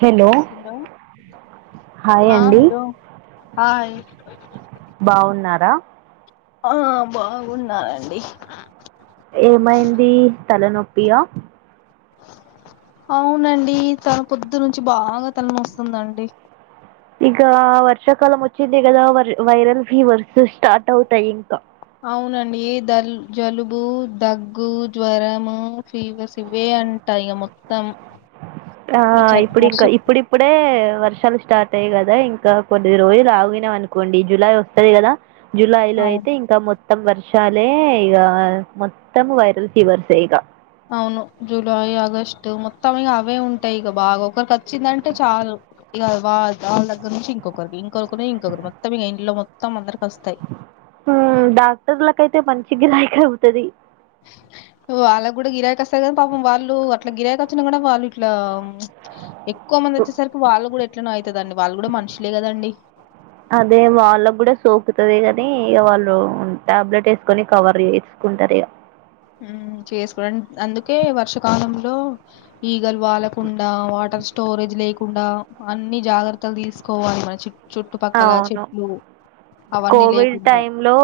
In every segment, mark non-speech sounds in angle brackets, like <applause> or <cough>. హేలో hello hi ఆ అండి hello hi బాగున్నారా ఆ బాగున్నానండి పియా అవునండి తల పొద్దు నుంచి బాగా తల నొస్తుందండి ఇక్కడ వర్షాకాలం వచ్చింది కదా వర్ వైరల్ ఫీవర్స్ స్టార్ట్ అవుతాయి ఇంకా అవునండి దల్ జలుబు దగ్గు జ్వరము ఫీవేర్స్ ఇవే అంట ఇగ మొత్తం ఆ ఈ చ ఇప్పుడు వర్ష ఇంక ఇప్పుడిప్పుడే వర్షాలు స్టార్ట్ అయ్యాయి కదా ఇంకా కొద్ది రోజులు ఆగినం అనుకోండి జూలై వస్తది కదా జులై లో అవును అయితే ఇంకా మొత్ మొత్తం వర్షాలే ఇగ మొత్తం వైరల్ ఫీవర్స్ ఇగ అవును జూలై ఆగస్ట్ మొత్తం ఇగ అవే ఉంటాయి ఇక బాగా ఒకరికి వచ్చిందంటే చాలు ఇగ వా వాళ దగ్గర నుంచి ఇంకొకరికి ఇంకొకరి ఇంకొకరు మొత్తం ఇగ ఇంట్లో మొత్తం అందరికి వస్తాయి ఉ డాక్టర్లకైతే మంచి గిరాకీ అవుతది వాళ్ళకు కూడా గిరాకి వస్తది గని పాపం వాళ్ళు అట్లా గిరాకి వచ్చిన కూడా వాళ్ళు ఇట్లా ఎక్కువ మంది వచ్చేసరికి వాళ్ళు కూడా ఎట్లనో అయితదండి వాళ్ళు కూడా మనుషులే కదండి అదే వాళ్ళకూడా సోకుతుది గని ఇగ వాళ్ళు టాబ్లెట్ వేసుకొని కవర్ చేస్ కుంటరు ఇగ ఉ చేసుకోడం అందుకే వర్షకాలంలో ఈగలు వాలకుండా వా వాటర్ స్టోరేజ్ లేకుండా అన్ని జాగ్రత్తలు తీసుకోవాలి మంచి చుట్టుపక్కల అవును చెట్లు అవన్నీ కోవిడ్ లేకుండా టైమ్ లో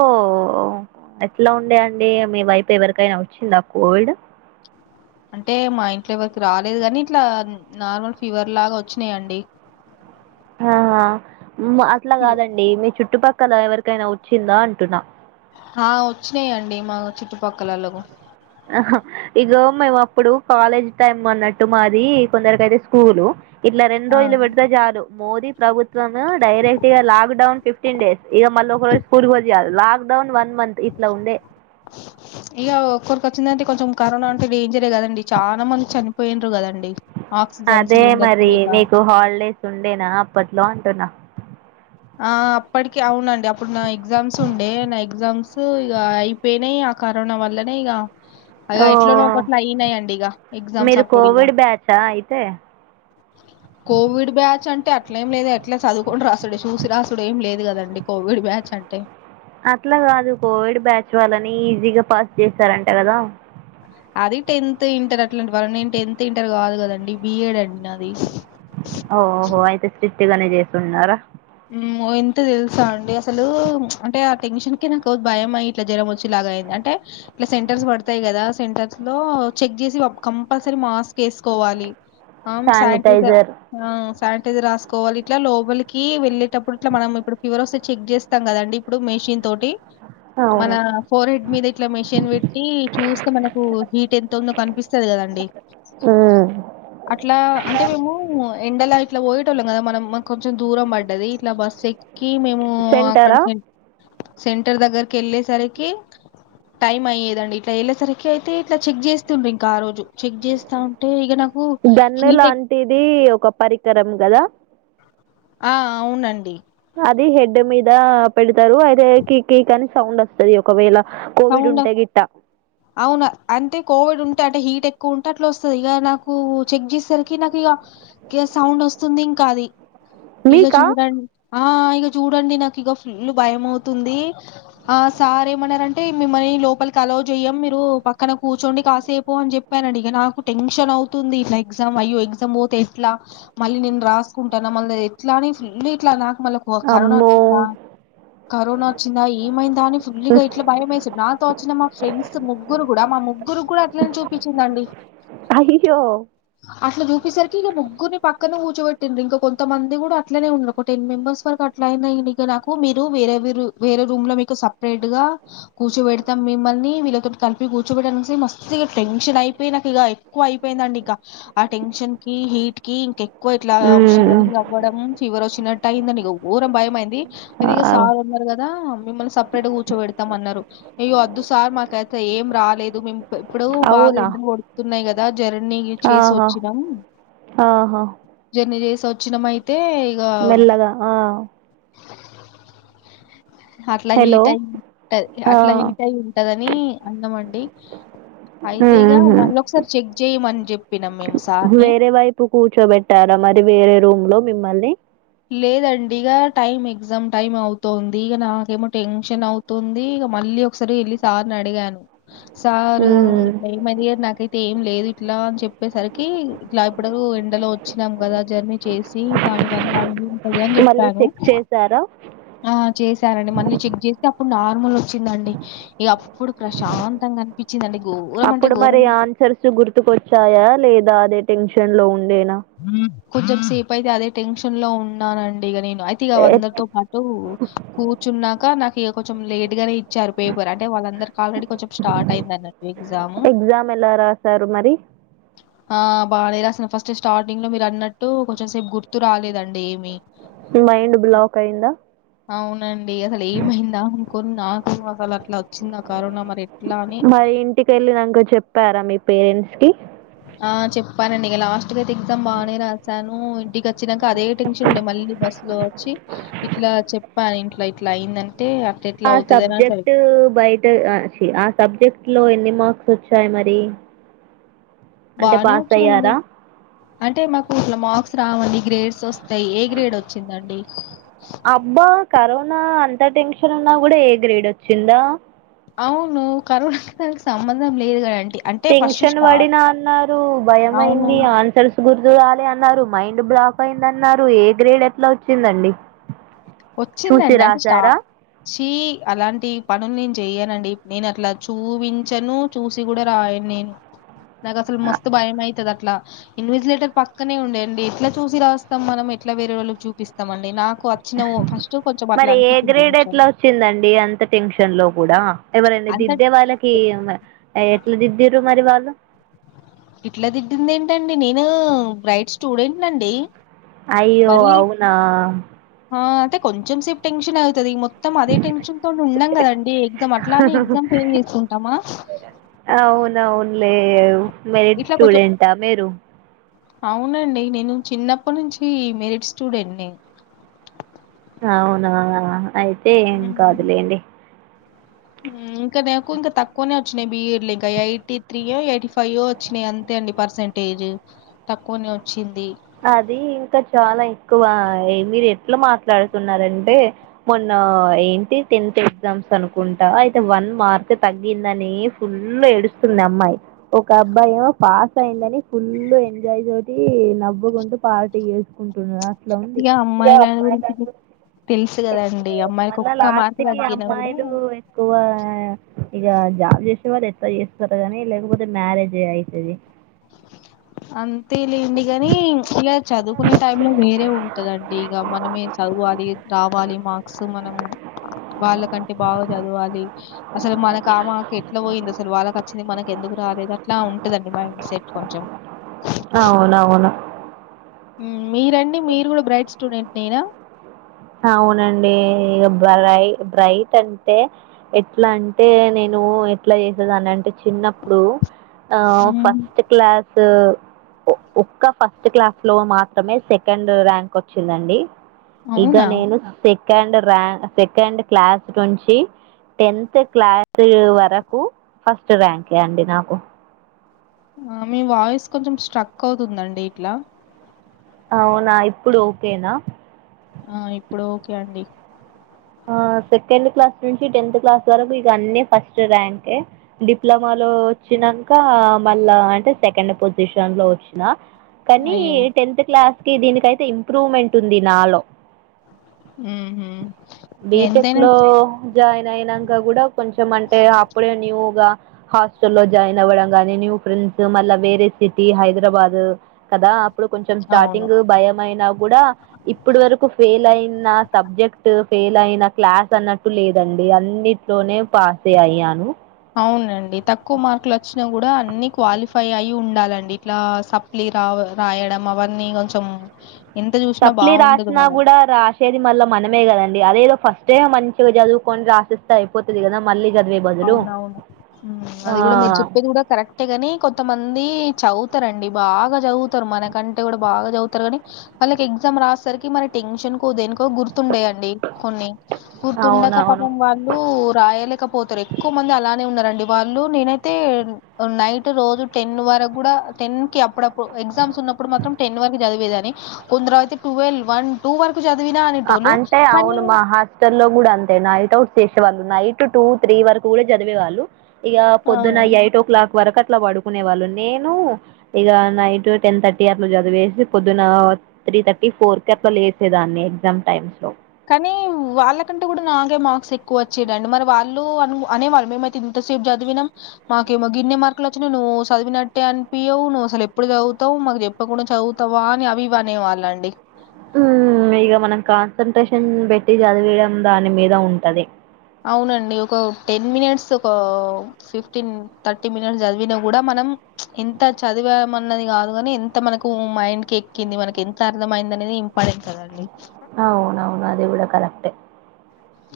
ఎట్లా ఉండే అండి మీ వైపు ఎవరికైనా వచ్చిందా కోవిడ్ అంటే మా ఇంట్లో ఎవరికి రాలేదు గాని ఇట్లా నార్మల్ ఫీవర్ లాగా వచ్చినాయండి. <inaudible> ఆహా! అట్లా ఇవ్- కాదండి మీ చుట్టుపక్కల ఎవరికైనా వచ్చిందా అంటున్నా? ఆ వచ్చినాయిండి మా చుట్టుపక్కలలో ఇగ మేము అప్పుడు కాలేజ్ టైమ్ అన్నట్టు మాది కొందరిక అయితే స్కూల్ ఇట్లా రెండు ఆ రోజులు పెడితే చాలు మోదీ ప్రభుత్వం డైరెక్ట్ గా లాక్ డౌన్ ఫిఫ్టీన్ డేస్ ఇక మళ్ళీ ఒక రోజు స్కూల్కి వదిలి లాక్ డౌన్ వన్ మంత్ ఇట్లా ఉండే ఇక ఒక్కరికి వచ్చిందంటే కొంచెం కరోనా అంటే డేంజరే కదండి. చాలా మంది చనిపోయిన్నారు కదండి ఆక్సిజన్ అదే సిలిండర్స్ మరి లేక నీకు హాలిడేస్ ఉండేనా అప్పట్లో అంటున్నా ఆ అప్పటికి అవునండి అప్పుడు నా ఎగ్జామ్స్ ఉండే నా ఎగ్జామ్స్ ఇగ అయిపోయినాయి. కరోనా వల్లనే ఇగ అగ ఓ ఎట్లనో గట్లా అయినాయిండి ఇక ఎగ్జామ్స్ మీరు అప్పుడు ఇగ కోవిడ్ బ్యాచా అయితే కోవిద్ బ్యాచ్ అ అంటే అట్లే ఏం లేదు ఎట్లా చదువుకుంట రాసుడు చూసి రాసుడు ఏం లేదు కదండి. కోవిద్ బ్యాచ్ అంటే అట్లా కాదు కోవిద్ బ్యాచ్ వాళ్ళని ఈజీగా పాస్ చేస్తారంట కదా అది టెన్త్ ఇంటర్ అట్లాంటి వాళ్ళనే నేను టెన్త్ ఇంటర్ కాదు కదండి బిఎడ్ అండి అది ఓ హొ హో అయితే స్ట్రిక్ట్ గానీ చేస్తున్నారా? ఎంత తెలుసా అండి అసలు అంటే ఆ టెన్షన్ కి నాకు భయమయితాది జ్వరం వచ్చి లాగ. అంటే ఇట్లా సెంటర్స్ పడతాయి కదా సెంటర్ లో చెక్ చేసి కంపల్సరీ మాస్క్ వెస్కో కోవాలి ఆమ్ శానిటైజర్ ఆ శానిటైజర్ రాసుకోవాలి ఇట్లా లోపలికి వెళ్ళి టప్పుడు ఇట్లా మనం ఇప్పుడు ఫీవర్ వస్తే చెక్ చేస్తాం కదాండి ఇప్పుడు మెషిన్ తోటి మన అవును ఫోర్ హెడ్ మీద ఇట్లా మెషిన్ పెట్టి చూస్తే మనకు హీట్ ఎంత ఉందో కనిపిస్తాది కదా కదాండీ. మ్ అట్లా అంటే మేము ఎండలో ఇట్లా పోయేటళ్ళం కదా మనం కొంచెం దూరం పడ్డది ఇట్లా బస్సు ఎక్కి మేము అక్కడ సెంటరా సెంటర్ దగ్గరికి వెళ్ళేసరికి టైమ్ అయ్యేదండి ఇట్లా వెళ్ళేసరికి అయితే ఇట్లా చెక్ చేస్తుండిరి ఇంక ఆ రోజు చెక్ చేస్తా ఉంటే ఇక నా గన్ను లాంటిది ఒక పరికరం కదా ఆ అవునండి అది హెడ్ మీద పెడతారు. అయితే కి కీక్ అనీ సౌండ్ వస్తాది ఒకవేళ. కోవిడ్ సౌండ్ ఉంటే ఆఫ్ గిట్ట అవునా అంతే కోవిడ్ ఉంట అంటే హీట్ ఎక్కువ ఉంటే అట్లా వస్తుంది. ఇక నాకు చెక్ చేసేసరికి నాకు ఇక సౌండ్ వస్తుంది ఇంకా కాది ఇక మీకా చూడండి ఆ ఇక చూడండి నాకు ఇక ఫుల్ భయంమవుతుంది ఆ సార్ ఏమన్నారంటే మిమ్మల్ని లోపలికి అలవ్ చెయ్యం మీరు పక్కన కూర్చోండి కాసేపు అని చెప్పారండి. ఇక నాకు టెన్షన్ అవుతుంది. ఇట్లా ఎగ్జా అయ్యో ఎగ్జామ్ పోతే ఎట్లా మళ్ళీ నేను రాసుకుంటాన. మళ్ళీ ఎట్లా అని ఇట్లా నా మళ్ళా కరోనా అమ్మో వచ్చిందా కరోనా వచ్చిందా ఏమైందా అని ఫుల్ గా భయంవేసింది. నాతో వచ్చిన మా ఫ్రెండ్స్ ముగ్గురు కి కూడా మా ముగ్గురు కూడా అట్లనే చూపించిందండి. అయ్యో అట్లా చూపించేసరికి ఇక ముగ్గురిని పక్క పక్కనే కూర్చోబెట్ండారు ఇంకా కొంతమంది కూడా అట్లనే ఉన్నారు. ఒక టెన్మెంబర్స్ వరకు అట్లాయినాయి. ఇక నాకు మీరు వేరే మీరు వేరే రూమ్ లో మీకు సపరేట్ గా కూర్చోబెతాం మిమ్మల్ని వీళ్ళతో కలిపి కూర్చోబెట్టము. మస్త్ టెన్షన్ అయిపోయి నాకు ఇక ఎక్కువ అయిపోయిందండి. ఇంకా ఆ టెన్షన్ కి హీట్ క ఇంక ఎక్కువ ఇట్లా ఉమ్ షివరింగ్ అవ్వడం ఫీవర్ వచ్చినట్టు అయిందండి. ఘోరం భయంమైయింది. అయితే ఇక అవ్ సార్ ఉన్నారు కదా మిమ్మల్ని సపరేట్ గా కూర్చోబెడి తమన్నారు ఇక వద్దు సార్ మాకైతే ఏం రాలేదు మేము ఇప్పుడు బాగా అవునా ఎండాలు కొడుకుతున్నాయి కదా జర్నీ చేసి ఆహా వచ్చినాం ఆహా జర్నీ చేసి వచ్చినాం అయీ తే ఇక మెల్లగా ఆ అట్లా హలో హీట్ అయి ఉంటది ఆ అట్లా హీట్ అయి ఉంటందిని అన్ని అందమంట ఉమ్ మళ్ళొకసారి చెక్ జేయమని జెప్పినాం మేము సార్‌ని. వేరే వైపు కూచో పెట్టారా మరి వేరే రూమ్ లో మిమ్మల్ని లేదండి ఇక టైమ్ ఎగ్జామ్ టైమ్ అవుతుంది ఇక నాకేమో టెన్షన్ అవుతుంది ఇక మ మళ్ళీ ఒకసారి ఏళ్లి సార్ నే అడిగాను సారు ఉమ్ ఏది నాకతే లేదు ఇట్లా అని చెప్పేసరికి ఇట్లా ఇప్పుడు ఎండలో వచ్చినాం కదా జర్నీ చేసి అయింటది అని మళ్ళీ చెప్పాను చెక్ చేసారా ఆ చేశానండి మళ్ళీ చెక్ చే అప్పుడు నార్మల్ వచ్చిందండి ఇక అప్పుడు ప్రశాంతంగా కనిపించిందండి అప్పుడు మరి ఆన్సర్స్ గుర్తుకొచ్చాయా లేదా అదే టెన్షన్ లో ఉండేనా కొంచెం సేపు అయితే అదే టెన్షన్ లో ఉన్నానండి ఇక నేను అయితే ఇక ఎట్ అందరితో పాటు కూర్చున్నాక నాకు ఇక కొంచెం లేట్ గానే ఇచ్చారు పేపర్ అంటే వాళ్ళందరికి ఆల్రెడీ కొంచెం స్టార్ట్ అయింది అన్నట్టు ఎగ్జామ్ సారు మరి ఆ బాగానే రాసా ఫస్ట్ స్టార్టింగ్ లో మీరు అన్నట్టు కొంచెం సేపు గుర్తు రాలేదండి ఏమి మైండ్ బ్లాక్ అయిందా అవునండి అసలు ఏమైందా అనుకొని నాకు అసలు అట్లా వచ్చిందా కరోనా మరి ఎట్లా అని మరి ఇంటికీ వెళ్ళినాక చెప్పారా మీ పేరెంట్స్ కి ఆ చెప్పనండి ఇక లాస్ట్గా అయితే ఎగ్జామ్ బాగానే రాశాను ఇంటికి వచ్చినాక అదే టెన్షన్ ఉండే మళ్ళీ మళ్ళీ బస్ లో వచ్చి ఇట్లా చెప్పాను ఇంట్లో ఇట్లా అయిందని ఆ సబ్జెక్ట్ బయట ఆ చి సబ్జెక్ట్ లో ఎన్ని మార్క్స్ వచ్చాయి మరి అంటే బానే పాస్ వచ్చాడి అయ్యారా అంటే మాకు ఇట్లా మార్క్స్ రావండి గ్రేడ్స్ వస్తా ఏ గ్రేడ్ వచ్చిందండి నా అంత టెన్షన్ ఉన్నా కూడా ఏ గ్రేడ్ వచ్చిందా అవును కరోనానికి అస్సలు సంబంధం లేదు కదండి టెన్షన్ పడినా అన్నారు భయ అవును. అయింది ఆన్సర్స్ గుర్తురాలి అన్నారు మైండ్ రడు బ్లాక్ అయిందన్నారు ఏ గ్రేడ్ ఎట్లా వచ్చిందండి చూసి వచ్చిందండి అంటే స్టార్ రాసారా చీ అలాంటి పనులు నేను చెయనండి నేను అట్లా చూపించను చూసి కూడా రాయను నేను నాకు అసలు మస్తు భయమైతుంది ట్ల ఇన్వెసిలేటర్ పక్కనే ఉండే అండి ఎట్లా చూసి రాస్తాం మనం ఎట్లా వేరే వాళ్ళు చూపిస్తాం అండి నాకు వచ్చినావు ఫస్ట్ కొంచెం అట్లా మరి ఏ అనిపించింది గ్రేడ్ టెన్షన్ ఎట్లా వచ్చిందండి అంత టెన్షన్ లో కూడా ఎవరనా అంత దిద్దే వాళ్ళకి కీ ఎట్లా దిద్దిర్రు మారి వా ఇట్లా దిడింది ఏంటండి నేను బ్రైట్ స్టూడెంట్ అండి అయ్యో అవునా కొంచం సే టెన్షన్ అవుతుంది మొత మొత్తం అదే టెన్షన్ తో ఉన్నాం కదండి ఎగ్జా అట్లాని ఎగ్జామ్ ఫెయిల్ చేసుకుంటామా అవున అవునులే మెరిడ్ ఇట్లా కొంచెం స్టూడెంట్ ఆ మీరు అవునండి నేను చిన్నప్పటి నుంచి ఈ మెరిట్ స్టూడెంట్ ని. అవునా అ అయితే ఏం ని కాదులేండి. ఉమ్ ఇంకా నాకు ఇంకా తక్కువనే వొచ్చినాయి, బియిడ్ లో ఇంకా ఎయిటీ త్రీ యో, ఎయిటీ ఫైయి యో, వొచ్చినాయి అంతే. అండి పర్సెంటేజు తక్కువనే వొచ్చింది. అదీ ఇంకా చాలా ఎక్కువ ఇ మీరు ఎట్లా మాట్లాడుతున్నారంటే మొన్న. ఆ ఏంటి టెన్త్ ఎగ్జామ్స్ అనుకుంటా, అయితే వన్ మార్కె తగ్గిందనీ ఫుల్ ఎ. ఎడుస్తుంది అమ్మాయి, ఒక అబ్బాయి ఏమో పాస్ అయిందని. ఫుల్లు ఎంజాయ్ తోటీ నవ్వుకుంటూ పార్టీ జెసుకుంటున్నార. అట్లా ఉంది, ఇక ఇగా అమ్మాయిల అమ్మాయి. గురించి మీకు తెలుసు కదండి అమ్మాయికి మళ్ళ ఒక్క లాస్ట్ మార్కు కి తగ్గినా కూడా అమ్మాయిలూ ఎక్కువ అ. ఇగా జాబ్ జెసే వాళ్ళు ఎట్ల యేస్తారొ గని లేకపోతే మ్యారేజే అయితది., అంతే లేంది గనీ. ఇగ చదువుకునే టై లో వేరే ఉంటదండి, ఇగ మనమే చదవాలి, రావాలి మార్క్స్ మ. మనం, మూ. వాళ్ళకంటే బాగా జదువాలి, ష్ అసలు మనక ఆ మర్క్ ఎట్లా వొయిందో అసలు వాళ్ళకు అచ్చింది మనకి ఎందు. రాలేదట్ల ఉంటదండి మైండ్ సెట్ కొంచం. అవునవును. ఉమ్ మీరండి మీరు కూడా, బ్రైట్ స్టూడెంట్టే నేనా. అవునండీ, ఇగ బ్రై బ్రైట్ అంటే, ఎట్లా అంటే నేనూ ఎ. ఎట్లా యేసేదానంటే చిన్నప్పుడు ఆ ఫస్ట్ క్లాస్ ఊ. ఓ ఒక్క ఫస్ట్ క్లాస్ లో మాత్రమే సెకండ్ ర్యాంక్ వొచ్చిందండీ. ఇగ అవునా? నేను సెకండ్ ర్య, సెకండ్ క్లాస్ నుంచి. టెన్త్ క్లాస్ ఇ ఓ వరకు ఫస్ట్ ర్యాంకే అండి నాకు. ఆ మీ వాయిస్ కొంచెం స్ట్రక్, అవుతుందండి ఇట్లా. అవునా, ఇప్పుడు ఓకేనా. ఆ ఇప్పుడు ఓకే అండి. ఆ. ఆ సెకండ్ క్లాస్ నుంచి, టెన్త్ క్లాస్ వరకు, ఇగ అన్నీ ఫస్ట్ ర్యాంకే, డిప్లొమా లో, వొచ్చి. ఇదంతా మళ్ళా అంటే సెకండ్ పొజిషన్ లో వొచ్చిన. కనీ అయ్యో! టెన్త్ క్లాస్ కి దీనికైతే ఇంప్రూవ్మెంట్ ఉంది, నాలో. హుహు. బీటెక్ ఎంతైనా లో జాయిన్ అయినంక గుడ కొంచం అంటే అప్పుడే న్యూగా. హాస్టల్ లో జాయిన్ అవ్వడం గానీ, న్యూ ఫ్రెండ్స్, మళ్ళా వేరే సిటీ, హైదరాబాదు ఉ. కదా అప్పుడు కొంచం, అవును. స్టాటింగ్ భయం అయినా కూడా, ఇప్పడు వరకు ఫెయిల్ అయిన సబ్జెక్ట్ టు ఉ. ఎలాయినా క్లాస్ అన్నట్టు లేదండి అన్నిట్లోనే పాసె అయ్యాను. అవునండి తక్కువ మార్కులు వొచ్చిన గు. కుడా అన్ని క్వాలిఫై అయి ఉండాలండి ఇట్లా సప్లీ రావు రాయడం అవన్నీ ఇగ కొంచం. సప్లీ రాసిన గూడ రాసేది మళ్ళా మనమే గదండి అదేదో. ఫస్టే అ మంచిగా జదువుకొని రాపిస్తే అయిపోతది గదా మళ్ళీ. చదివే బదులు అవునవును, మ్ అది కూడా మీరు చెప్పేది కూడా కరెక్టే గని కొత్తమంది చవు. త రండి బాగా జదువుతరు మనకంటే కూడా బాగా జదువుతరు గనీ వాళ్ళకి ఎగ్జామ్ రాసరికి మరి టెన్షన్. నికు దేనికో గుర్. గుర్తుండయండి, కొన్ని గుర్తుండక అవునవును పాపం వాళ్ళు రాయలేకపోతరు ఏక్. కొందరు అలానే ఉన్నారండి వాళ్ళు నేనైతే, ఓ నైట్ రోజు టెన్ను వరకు గూడా టెన్ కి అప్. అప్పుడప్పుడు ఎగ్జామ్స్ ఉన్నప్పుడు మాత్రం టెన్ వరకు జదివేదని కొందరు అయితే టువెల్ వన్ టూ వర. అ అంటే అవును మా హాస్టల్లో గుడ అంతే నైటట్వు. చేసేవాళ్ళు నైట్ టూ త్రీ వరకు కూడా చదివేవాళ్ళు ఇక పొద్దున ఆ ఎయిట్ ఓ క్లాక్ వరకట్లా పడుకునే వాళ్ళు నేను ఇక నైట్ టెన్ థర్టీ అట్లా చదివేసి పొద్దున త్రీ థర్టీ ఫోర్ కి అట్ల లేసేదాన్ని ఎగ్జామ్ టైమ్స్ లో కానీ వాళ్ళకంటే కూడా నాకే మార్క్స్ ఎక్కువ వచ్చేడండి మరి వాళ్ళు అ అనేవాళ్ళు మేమయి తి ఇంతసేపు చదివినం మాకేమో గిన్నె మార్కులు వచ్చినాయి నువ్వు చదివినట్టే అనిపియవు నువ్వు అసలు ఎప్పుడు చదువుతావు మాకు చెప్పకుండా చదువుతావా అని అవి ఇవి అనే వాళ్ళండి ఉమ్ ఇక మనం కాన్సన్ంట్రేషన్ పెట్టి చదివడం దాని మీద ఉంటది అవునండి ఒక టెన్ మినిట్స్ ఒక ఫిఫ్టీన్ థర్టీ మినిట్స్ చదివినా కూడా మన మనం ఎంత చదివమన్నది కాదుగాని ఎంత మనకు మైండ్ కి ఎక్కింది మనకి ఎంత అర్థమైంది అనేది ఇంపార్టెంట్ కదా అండి అవునవును అది కూడా కరెక్ట్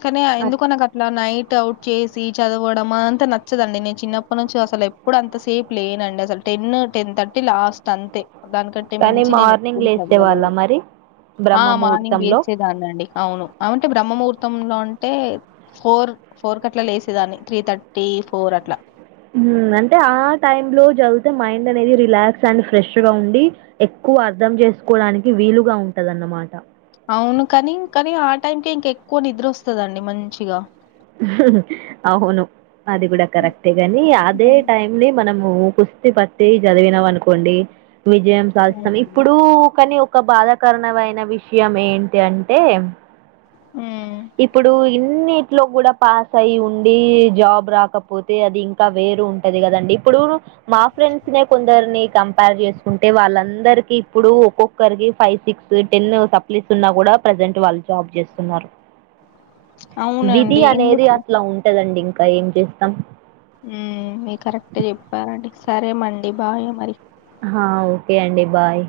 కానీ ఎందుకో నాకు అట్లా నైట్ అవుట్ చేసి చదవడం అంత నచ్చదండి నేను చిన్నప్పటి నుంచి అసలు ఎప్పుడు అంత సేపు లేనండి అసలు టెన్ టెన్ థర్టీ లాస్ట్ అంతే దానికంటే కానీ మించి నేను మార్నింగ్ ఎప్పుడు లేసేవాళ్ళ చదవలేదు మరి ఆ మార్నింగ్ బ్రహ్మముహూర్తంలో లేసేదాన్ని అండి అవును అంటే బ్రహ్మూర్తి ముహూర్తం లో అంటే ఫోర్ ఫోర్ కి అట్లా లేసేదాన్ని త్రీ థర్టీ ఫోర్ కు అట్లా ఉమ్ అంటే ఆ టైమ్ లో చదితే మైండ్ అనేది రిలాక్స్ అండ్ ఫ్రెష్గా ఉండి ఎక్కువ అర్ధం చేసుకోవడానికి వీలుగా ఉంటదన్నమాట అవును కాని కానీ ఆ టైంకే ఇంకా ఎక్కువ నిద్ర వస్తుందండి మంచిగా అవును అది కూడా కరెక్టే గాని అదే టైమ్ ని మనం కుస్తి పట్టి చదివినాము అనుకోండి విజయం సాధిస్తాం ఉమ్ ఇప్పుడు కానీ ఒక బాధాకరణమైన విషయం ఏంటి అంటే ఉమ్ ఇప్పుడు ఇన్ ఇట్ లో కూడా పాస్ అయి ఉండి జాబ్ రాకపోతే అది ఇంకా వేరు ఉంటది కదండి ఇప్పుడు మా ఫ్రెండ్స్ నే కొందరిని కం పేర్ చేసుకుంటే వాళ్ళందరికీ ఇప్పుడు ఒక్కొక్కరికి ఫైవ్ సిక్స్ టెన్ సప్లీస్ ఉన్నా కూడా ప్ర ప్రెసెంట్ వాళ్ళు జాబ్ చేస్తున్నారు విధి అవునండి అనేది ఎందుకు అట్లా ఉంటదండి ఇంకా ఏం చేస్తాం మీ కరెక్ట్ చెప్పారండి సరే మండి బాయ్ మరి ఓకే అండి బాయ్